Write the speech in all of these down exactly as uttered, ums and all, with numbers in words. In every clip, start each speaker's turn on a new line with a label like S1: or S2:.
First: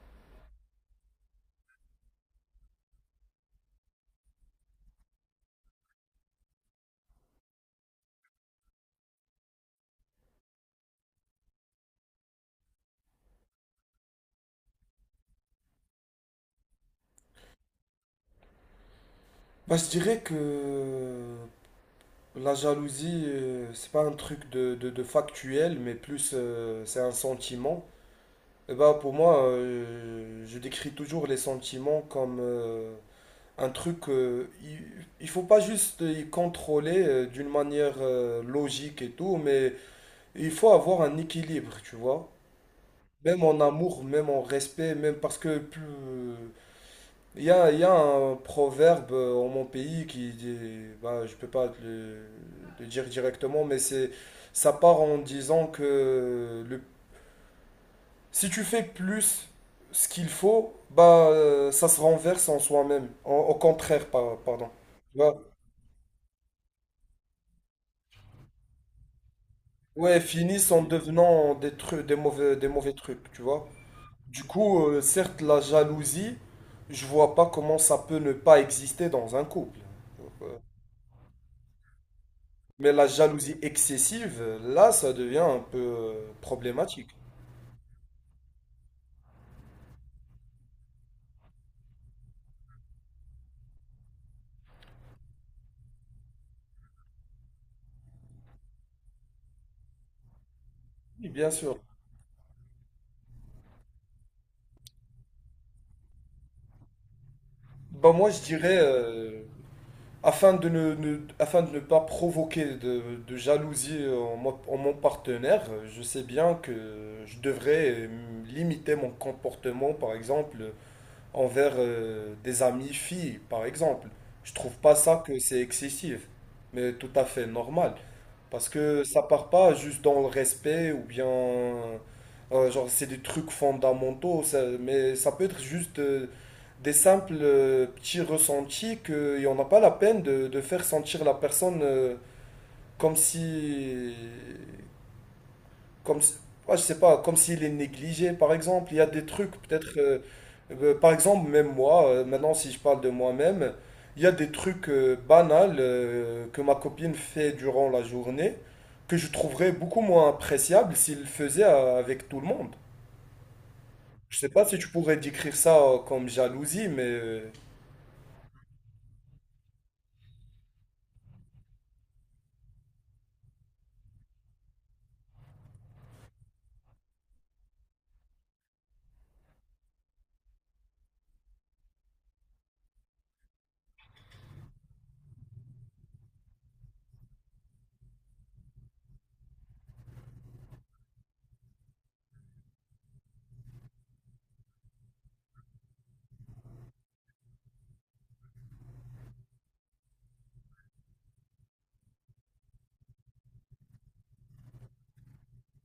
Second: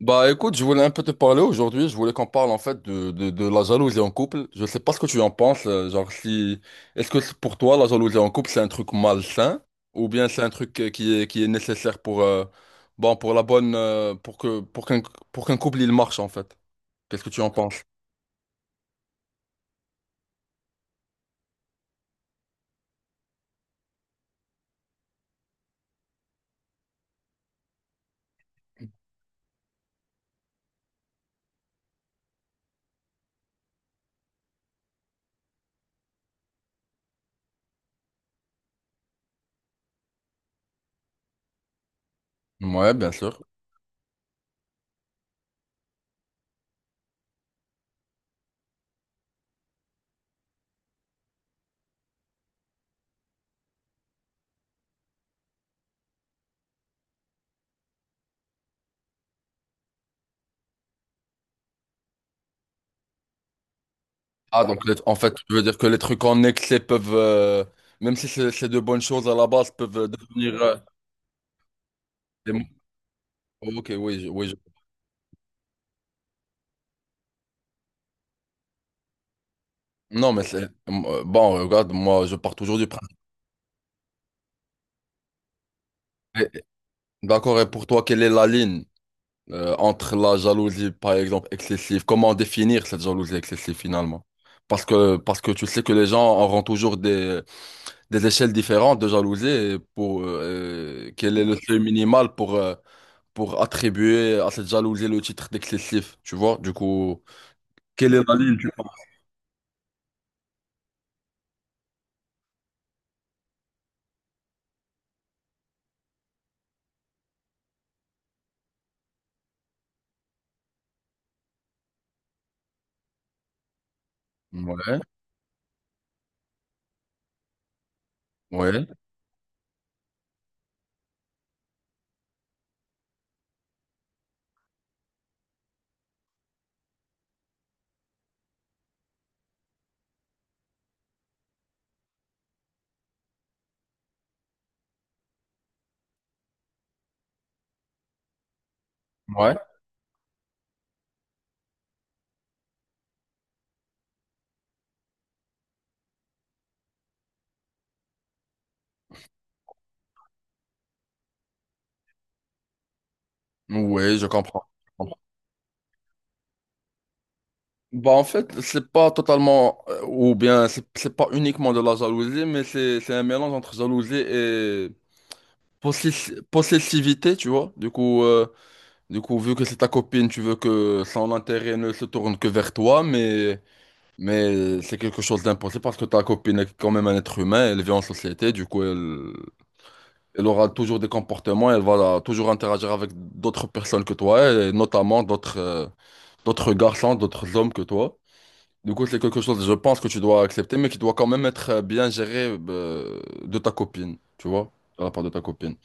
S1: Bah écoute, je voulais un peu te parler aujourd'hui. Je voulais qu'on parle en fait de, de, de la jalousie en couple. Je sais pas ce que tu en penses, euh, genre si est-ce que c'est pour toi la jalousie en couple, c'est un truc malsain, ou bien c'est un truc euh, qui est qui est nécessaire pour euh, bon, pour la bonne euh, pour que pour qu'un pour qu'un couple il marche en fait. Qu'est-ce que tu en penses?
S2: Bah, je dirais que la jalousie, euh, c'est pas un truc de, de- de factuel, mais plus euh, c'est un sentiment. Et bah, pour moi, euh, je décris toujours les sentiments comme euh, un truc. euh, il, Il faut pas juste y contrôler euh, d'une manière euh, logique et tout, mais il faut avoir un équilibre, tu vois.
S1: Ouais, bien sûr.
S2: Même en amour, même en respect, même parce que plus, Il y a, il y a un proverbe euh, en mon pays qui dit, bah, je peux pas te le, le dire directement, mais c'est, ça part en disant que le, si tu fais plus ce qu'il faut, bah, euh, ça se renverse en soi-même. En- Au contraire, par-
S1: Ah
S2: pardon.
S1: donc les- en
S2: Tu
S1: fait,
S2: vois?
S1: tu veux dire que les trucs en excès peuvent euh, même si c'est c'est de bonnes choses à la base, peuvent euh,
S2: Ouais,
S1: devenir
S2: finissent
S1: euh,
S2: en devenant des trucs, des mauvais, des
S1: des...
S2: mauvais trucs, tu vois.
S1: Ok, oui, je-
S2: Du
S1: oui.
S2: coup, euh, certes, la jalousie, je vois pas comment ça peut ne pas exister dans un couple.
S1: Non, mais c'est... euh, Bon, regarde, moi, je pars toujours du
S2: Mais la
S1: principe.
S2: jalousie excessive, là, ça devient un peu euh,
S1: Et-
S2: problématique.
S1: D'accord, et pour toi, quelle est la ligne euh, entre la jalousie, par exemple, excessive? Comment définir cette jalousie excessive, finalement? Parce que, parce que tu sais que les gens auront toujours des, des échelles différentes de jalousie. Et pour, euh,
S2: Oui,
S1: quel est
S2: bien
S1: le seuil
S2: sûr.
S1: minimal pour, euh, pour attribuer à cette jalousie le titre d'excessif? Tu vois? Du coup,
S2: Bah
S1: quelle est
S2: moi,
S1: la
S2: je
S1: ligne, tu
S2: dirais,
S1: penses?
S2: euh, afin de ne, ne- afin de ne pas provoquer de, de jalousie en, mo- en mon partenaire, euh, je sais bien que je devrais euh, limiter mon comportement, par exemple, envers euh, des amis filles, par exemple. Je trouve pas
S1: Ouais,
S2: ça que c'est excessif, mais tout à fait normal. Parce
S1: ouais,
S2: que ça part pas juste dans le respect ou bien, euh, genre, c'est des trucs fondamentaux, ça- mais ça peut être juste euh, des simples euh, petits ressentis que et on n'a pas la peine de, de faire sentir la personne euh, comme si, comme, si- ouais, je sais pas, comme s'il est négligé, par exemple. Il y a des trucs,
S1: ouais.
S2: peut-être, euh, euh, par exemple, même moi, euh, maintenant, si je parle de moi-même, il y a des trucs euh, banals euh, que ma copine fait durant la journée que je trouverais beaucoup moins appréciable s'il le faisait euh, avec tout le monde.
S1: Ouais, je
S2: Je sais
S1: comprends.
S2: pas si tu pourrais décrire ça euh, comme jalousie, mais euh,
S1: Bah en fait, c'est pas totalement, euh, ou bien c'est c'est pas uniquement de la jalousie, mais c'est c'est un mélange entre jalousie et possessi- possessivité, tu vois. Du coup, euh, du coup, vu que c'est ta copine, tu veux que son intérêt ne se tourne que vers toi, mais mais c'est quelque chose d'impossible, parce que ta copine est quand même un être humain, elle vit en société. Du coup, elle elle aura toujours des comportements, elle va toujours interagir avec d'autres personnes que toi, et notamment d'autres euh, d'autres garçons, d'autres hommes que toi. Du coup, c'est quelque chose, je pense, que tu dois accepter, mais qui doit quand même être euh, bien géré euh, de ta copine, tu vois, de la part de ta copine.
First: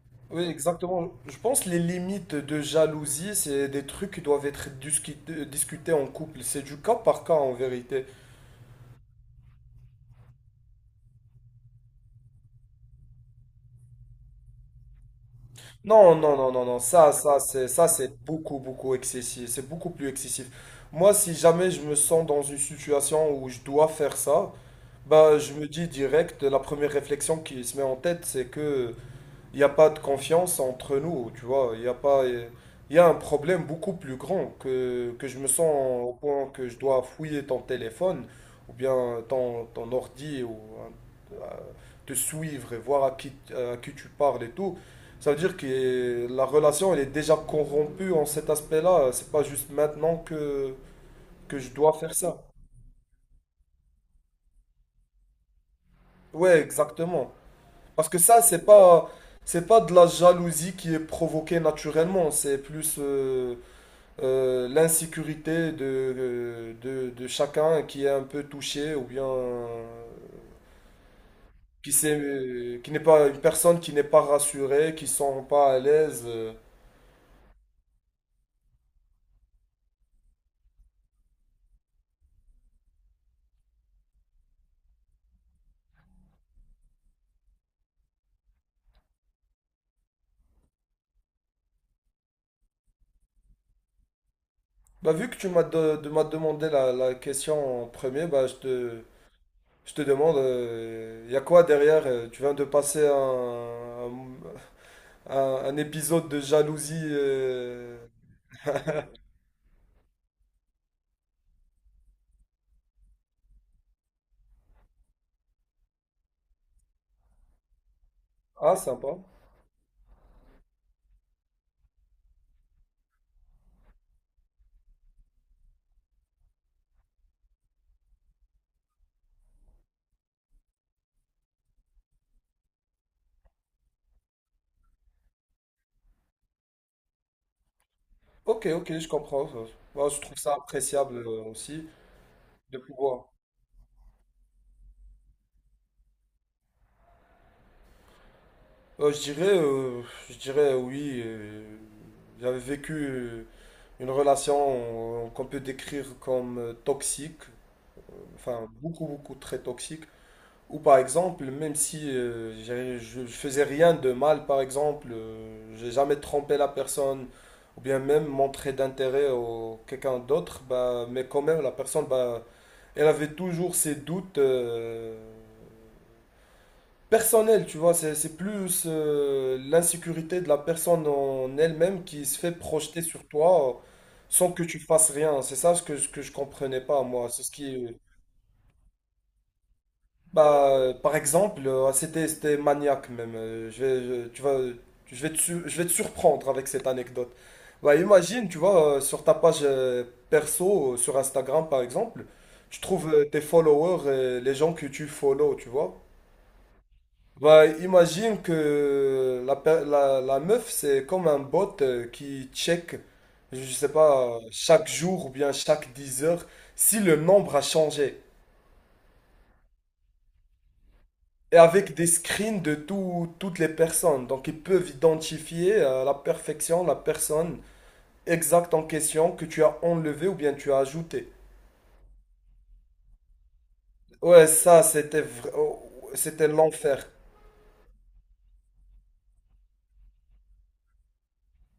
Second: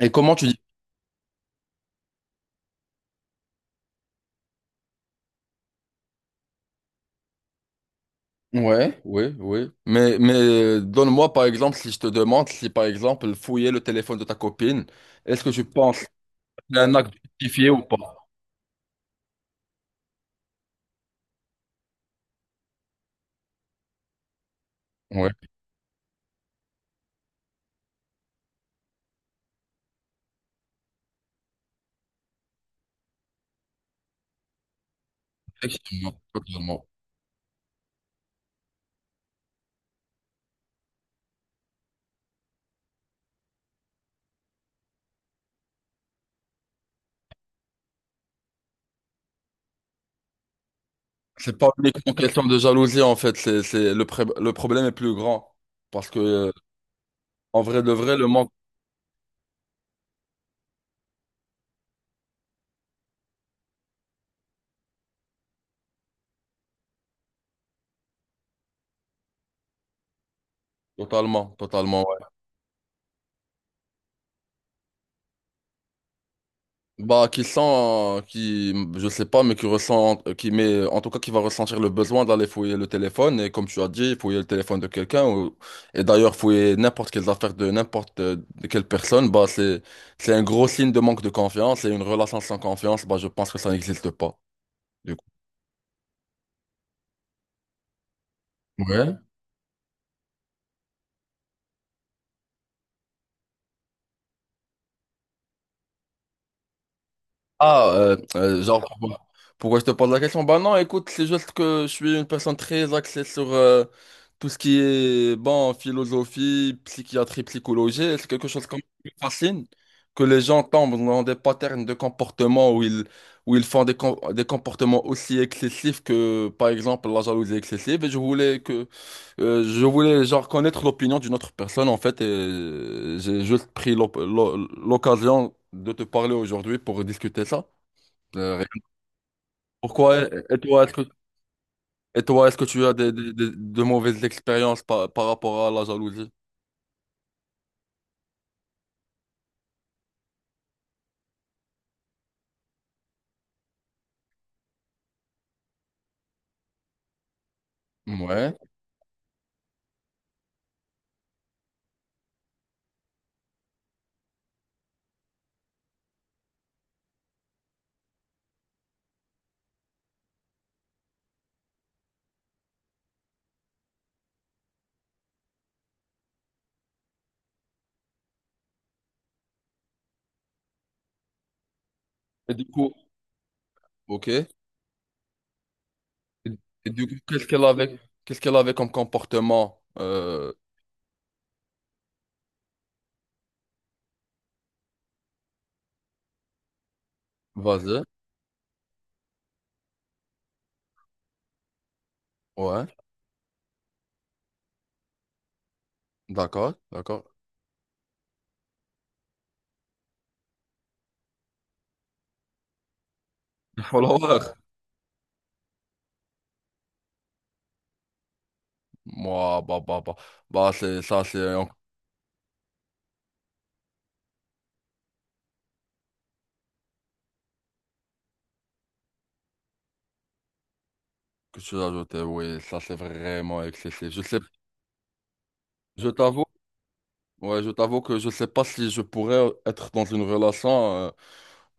S1: Et comment
S2: oui,
S1: tu dis?
S2: exactement. Je pense que les limites de jalousie, c'est des trucs qui doivent être discu- euh, discutés en couple. C'est du cas par cas en vérité.
S1: Ouais, oui, oui. Mais, mais euh, donne-moi, par exemple, si je te demande si, par exemple, fouiller le téléphone de ta copine, est-ce que tu penses que
S2: Non, non, non, non,
S1: c'est
S2: non,
S1: un
S2: ça,
S1: acte
S2: ça, c'est,
S1: justifié ou
S2: ça,
S1: pas?
S2: c'est beaucoup, beaucoup excessif, c'est beaucoup plus excessif. Moi, si jamais je me sens dans une situation où je dois faire ça,
S1: Oui,
S2: bah, je me dis direct, la première réflexion qui se met en tête, c'est que il n'y a pas de confiance entre nous, tu vois. Il y a pas, il y a un problème beaucoup plus grand que, que je me sens au
S1: effectivement,
S2: point que je
S1: totalement.
S2: dois fouiller ton téléphone ou bien ton, ton ordi ou euh, te suivre et voir à qui, à qui tu parles et tout. Ça veut dire que la relation, elle est déjà corrompue en cet aspect-là. C'est pas juste maintenant que,
S1: C'est
S2: que je
S1: pas
S2: dois
S1: uniquement
S2: faire ça.
S1: question de jalousie, en fait, c'est, c'est, le, pré- le problème est plus grand. Parce que, euh,
S2: Ouais, exactement.
S1: en vrai de
S2: Parce
S1: vrai,
S2: que
S1: le
S2: ça,
S1: manque,
S2: c'est pas, c'est pas de la jalousie qui est provoquée naturellement. C'est plus, euh, euh, l'insécurité de, de, de chacun qui est un peu touché ou bien euh,
S1: totalement,
S2: qui
S1: totalement.
S2: sait, euh, qui n'est pas une personne qui n'est pas rassurée, qui ne sont pas à l'aise. euh.
S1: Bah, qui sent, qui, je sais pas, mais qui ressent, qui met, en tout cas, qui va ressentir le besoin d'aller fouiller le téléphone. Et comme tu as dit, fouiller le téléphone de quelqu'un, ou- et d'ailleurs, fouiller n'importe quelles affaires de n'importe euh, de quelle personne, bah, c'est, c'est un gros signe de manque de confiance. Et une relation sans confiance, bah, je pense que ça n'existe pas.
S2: Bah,
S1: Du coup.
S2: vu que tu m'as de- de- m'as demandé la, la question en premier, bah, je te,
S1: Ouais.
S2: je te demande, il y a quoi derrière? euh, Tu viens de passer un, un, un épisode de jalousie.
S1: Ah,
S2: euh.
S1: euh, euh, genre, pourquoi, pourquoi je te pose la question? Bah non, écoute, c'est juste que je suis une personne très axée sur euh, tout ce qui est, bon, philosophie, psychiatrie, psychologie. C'est quelque chose
S2: Ah,
S1: comme- qui me
S2: sympa.
S1: fascine, que les gens tombent dans des patterns de comportement où ils, où ils font des, com- des comportements aussi excessifs que, par exemple, la jalousie excessive. Et je voulais que, euh, je voulais, genre, connaître l'opinion d'une autre personne, en fait, et euh, j'ai juste pris l'op- l'o- l'occasion de te parler aujourd'hui pour discuter ça. Euh,
S2: Ok,
S1: rien.
S2: ok, je comprends. Bah, je
S1: Pourquoi?
S2: trouve ça
S1: Et toi, est-ce que,
S2: appréciable euh, aussi
S1: et toi, est-ce que
S2: de
S1: tu as des,
S2: pouvoir.
S1: des- des- de mauvaises expériences par, par rapport à la jalousie?
S2: Euh, je dirais, euh, je dirais euh, oui. Euh, j'avais vécu euh, une relation euh, qu'on peut décrire comme euh, toxique,
S1: Ouais.
S2: enfin beaucoup, beaucoup très toxique. Ou par exemple, même si euh, j'ai- je, je faisais rien de mal, par exemple, euh, j'ai jamais trompé la personne, ou bien même montré d'intérêt au quelqu'un d'autre, bah, mais quand même la personne, bah, elle avait toujours ses doutes. Euh, personnel, tu vois, c'est c'est plus euh, l'insécurité de la personne en elle-même qui se fait
S1: Et du coup,
S2: projeter sur toi euh,
S1: ok. Et,
S2: sans que tu fasses rien. C'est ça ce que, ce que je comprenais
S1: et
S2: pas,
S1: du coup,
S2: moi. C'est
S1: qu'est-ce
S2: ce
S1: qu'elle
S2: qui. euh,
S1: avait, qu'est-ce qu'elle avait comme comportement? Euh,
S2: Bah, euh, par exemple, euh, ah, c'était, c'était maniaque même. Euh, je vais, je- tu vas, je vais te, su- Je vais te surprendre avec cette anecdote. Bah,
S1: vas-y.
S2: imagine, tu vois, euh, sur ta page euh, perso, euh, sur Instagram par exemple, tu
S1: Ouais.
S2: trouves euh, tes followers, et les gens que tu follow, tu vois.
S1: D'accord, d'accord.
S2: Bah, imagine que la, per- la, la meuf, c'est comme un bot euh, qui check, je
S1: Les
S2: sais pas,
S1: followers.
S2: chaque jour ou bien chaque dix heures, si le nombre a changé.
S1: Moi, bah, bah, bah. Bah, c'est, ça, c'est
S2: Et
S1: un
S2: avec des screens de tout- toutes les personnes. Donc, ils peuvent identifier à la perfection la personne exacte en question que tu as enlevée ou bien tu as ajoutée.
S1: que tu as ajouté. Oui, ça, c'est vraiment excessif. Je sais,
S2: Ouais, ça, c'était vra-
S1: je
S2: oh,
S1: t'avoue.
S2: c'était l'enfer.
S1: Ouais, je t'avoue que je sais pas si je pourrais être dans une relation euh,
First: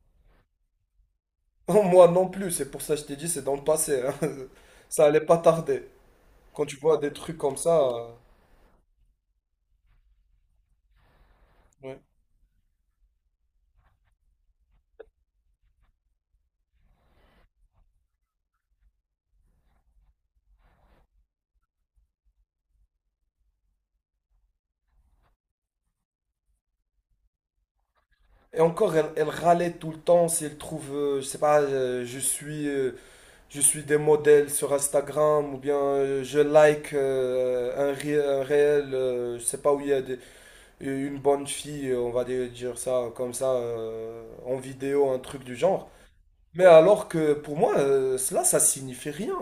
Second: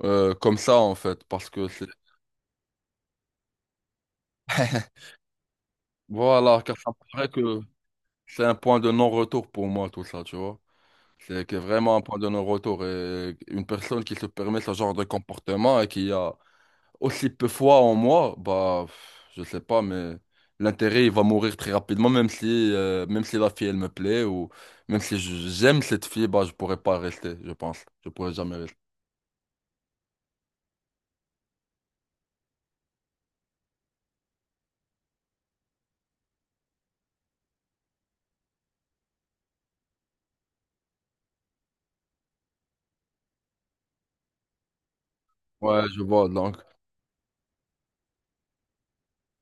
S1: euh, comme ça, en fait, parce que c'est...
S2: Moi non plus, c'est pour ça que je t'ai dit, c'est dans le passé, hein. Ça allait pas tarder.
S1: Voilà,
S2: Quand tu
S1: car ça me
S2: vois des
S1: paraît
S2: trucs comme
S1: que
S2: ça. Euh,
S1: c'est un point de non-retour pour moi, tout ça, tu vois. C'est que vraiment
S2: ouais.
S1: un point de non-retour. Et une personne qui se permet ce genre de comportement et qui a aussi peu foi en moi, bah, pff, je sais pas, mais l'intérêt, il va mourir très rapidement, même si, euh, même si la fille, elle me plaît, ou même si je- j'aime cette fille, bah, je pourrais pas rester, je pense. Je pourrais jamais
S2: Et
S1: rester.
S2: encore, elle, elle râlait tout le temps si elle trouve, euh, je sais pas, euh, je suis, euh, je suis des modèles sur Instagram ou bien euh, je like euh, un, ré- un réel, euh, je sais pas où il y a des- une bonne fille, euh, on va dire dire ça comme ça, euh, en vidéo, un truc du
S1: Ouais,
S2: genre.
S1: je vois, donc.
S2: Mais alors que pour moi, euh, cela, ça signifie rien.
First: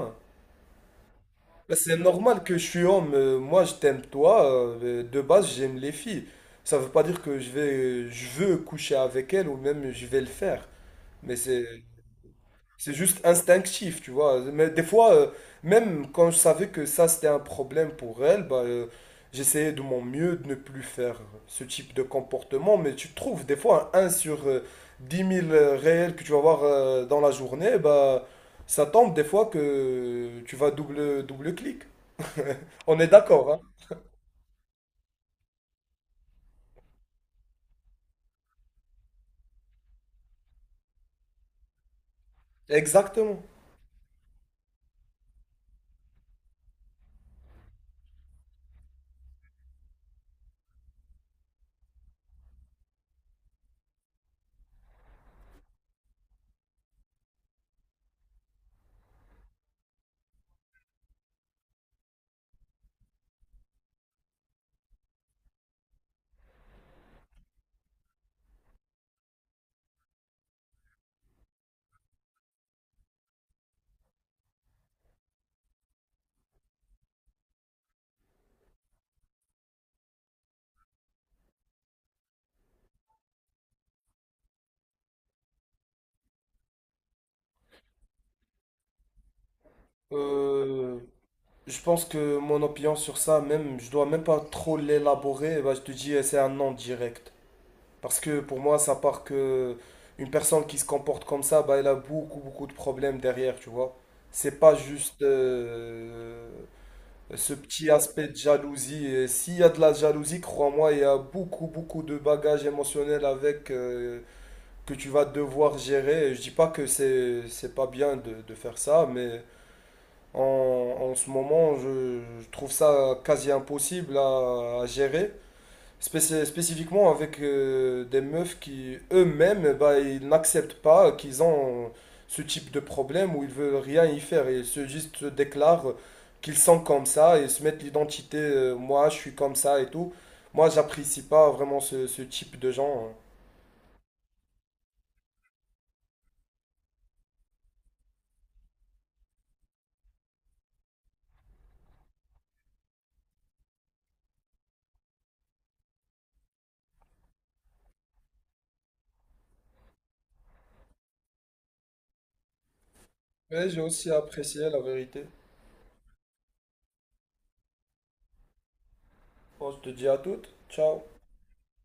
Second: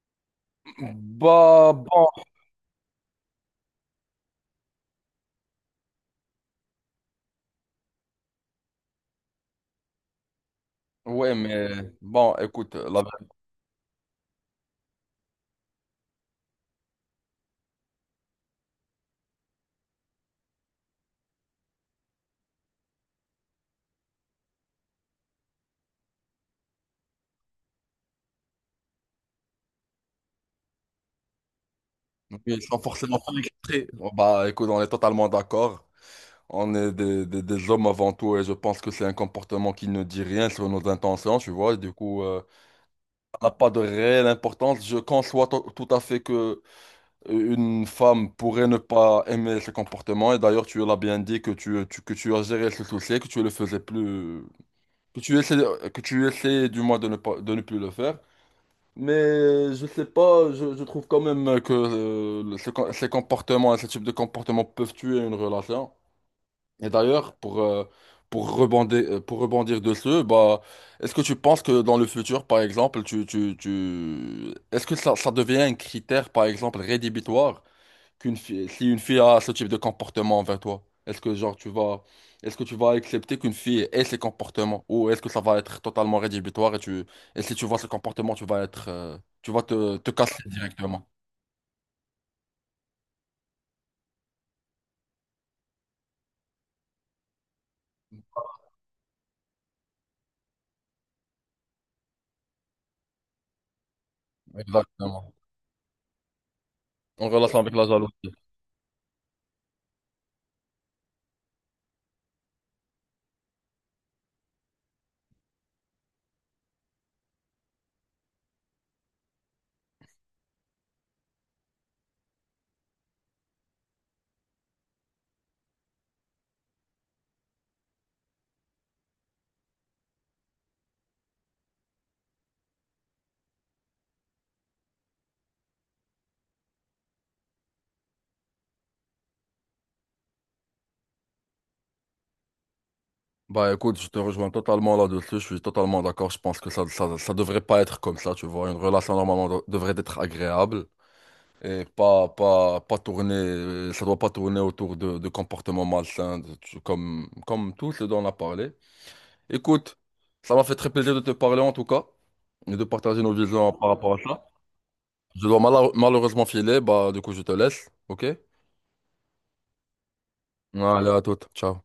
S1: Bah,
S2: Bah, c'est
S1: bon.
S2: normal que je suis homme. euh, Moi, je t'aime toi. euh, De base, j'aime les filles. Ça veut pas dire que je vais, je veux coucher avec elles ou même je vais le faire.
S1: Ouais,
S2: Mais c'est,
S1: mais bon, écoute,
S2: c'est
S1: la...
S2: juste instinctif, tu vois. Mais des fois, euh, même quand je savais que ça c'était un problème pour elles, bah, euh, j'essayais de mon mieux de ne plus faire ce type de comportement. Mais tu trouves des fois un 1 sur euh, dix mille euh, réels que tu vas voir euh, dans la journée, bah, ça tombe des fois que tu vas double, double clic.
S1: Oui, sans
S2: On est
S1: forcément faire
S2: d'accord, hein?
S1: exprès. Oh, bah, écoute, on est totalement d'accord. On est des, des- des hommes avant tout, et je pense que c'est un comportement qui ne dit rien sur nos intentions, tu vois. Du coup, euh,
S2: Exactement.
S1: ça n'a pas de réelle importance. Je conçois to- tout à fait que euh, une femme pourrait ne pas aimer ce comportement. Et d'ailleurs, tu l'as bien dit que tu, tu- que tu as géré ce souci, que tu le faisais plus, que tu essaies, que tu essaies du moins de ne pas, de ne plus le faire. Mais je sais pas, je, je trouve quand même que euh, le- ce com- ces comportements, ce type de comportements peuvent tuer une relation. Et d'ailleurs, pour, euh, pour rebondir, euh, pour rebondir dessus, bah, est-ce que tu penses que dans le futur, par exemple, tu, tu, tu... est-ce que ça, ça devient un critère, par exemple, rédhibitoire? Qu'une fille, si une fille a ce type de comportement envers toi, est-ce que genre tu vas, est-ce que tu vas accepter qu'une fille ait ces comportements, ou est-ce que ça va être totalement rédhibitoire et tu, et si tu vois ce comportement, tu vas être, euh, tu vas te, te casser
S2: Euh,
S1: directement.
S2: je pense que mon opinion sur ça, même, je dois même pas trop l'élaborer. Bah, je te dis, eh, c'est un non direct. Parce que pour moi, ça part que une personne qui se comporte comme ça, bah, elle a beaucoup, beaucoup de problèmes derrière, tu vois. C'est pas juste
S1: Exactement.
S2: euh,
S1: En
S2: ce
S1: relation avec la
S2: petit aspect
S1: jalousie.
S2: de jalousie. Et s'il y a de la jalousie, crois-moi, il y a beaucoup, beaucoup de bagages émotionnels avec euh, que tu vas devoir gérer. Et je dis pas que c'est c'est pas bien de de faire ça, mais En, en ce moment, je, je trouve ça quasi impossible à, à gérer, Spéci- spécifiquement avec euh, des meufs qui eux-mêmes, bah, ils n'acceptent pas qu'ils ont ce type de problème où ils veulent rien y faire. Ils se juste se déclarent qu'ils sont comme ça et se mettent l'identité, euh, moi je suis comme ça et tout. Moi, j'apprécie pas vraiment ce, ce type de gens, hein.
S1: Bah écoute, je te rejoins totalement là-dessus, je suis totalement d'accord. Je pense que ça, ça, ça devrait pas être comme ça, tu vois. Une relation normalement de- devrait être agréable. Et pas, pas, pas tourner, euh, ça doit pas tourner autour de, de comportements malsains, de- tu- comme, comme tout ce dont on a parlé. Écoute, ça m'a fait très plaisir de te parler en tout cas, et de partager nos
S2: Mais
S1: visions.
S2: j'ai
S1: par
S2: aussi
S1: rapport-
S2: apprécié la vérité.
S1: Je dois mala- malheureusement filer, bah du coup je te laisse, ok?
S2: Bon, je te dis à toutes. Ciao.
S1: Allez, à toute, ciao.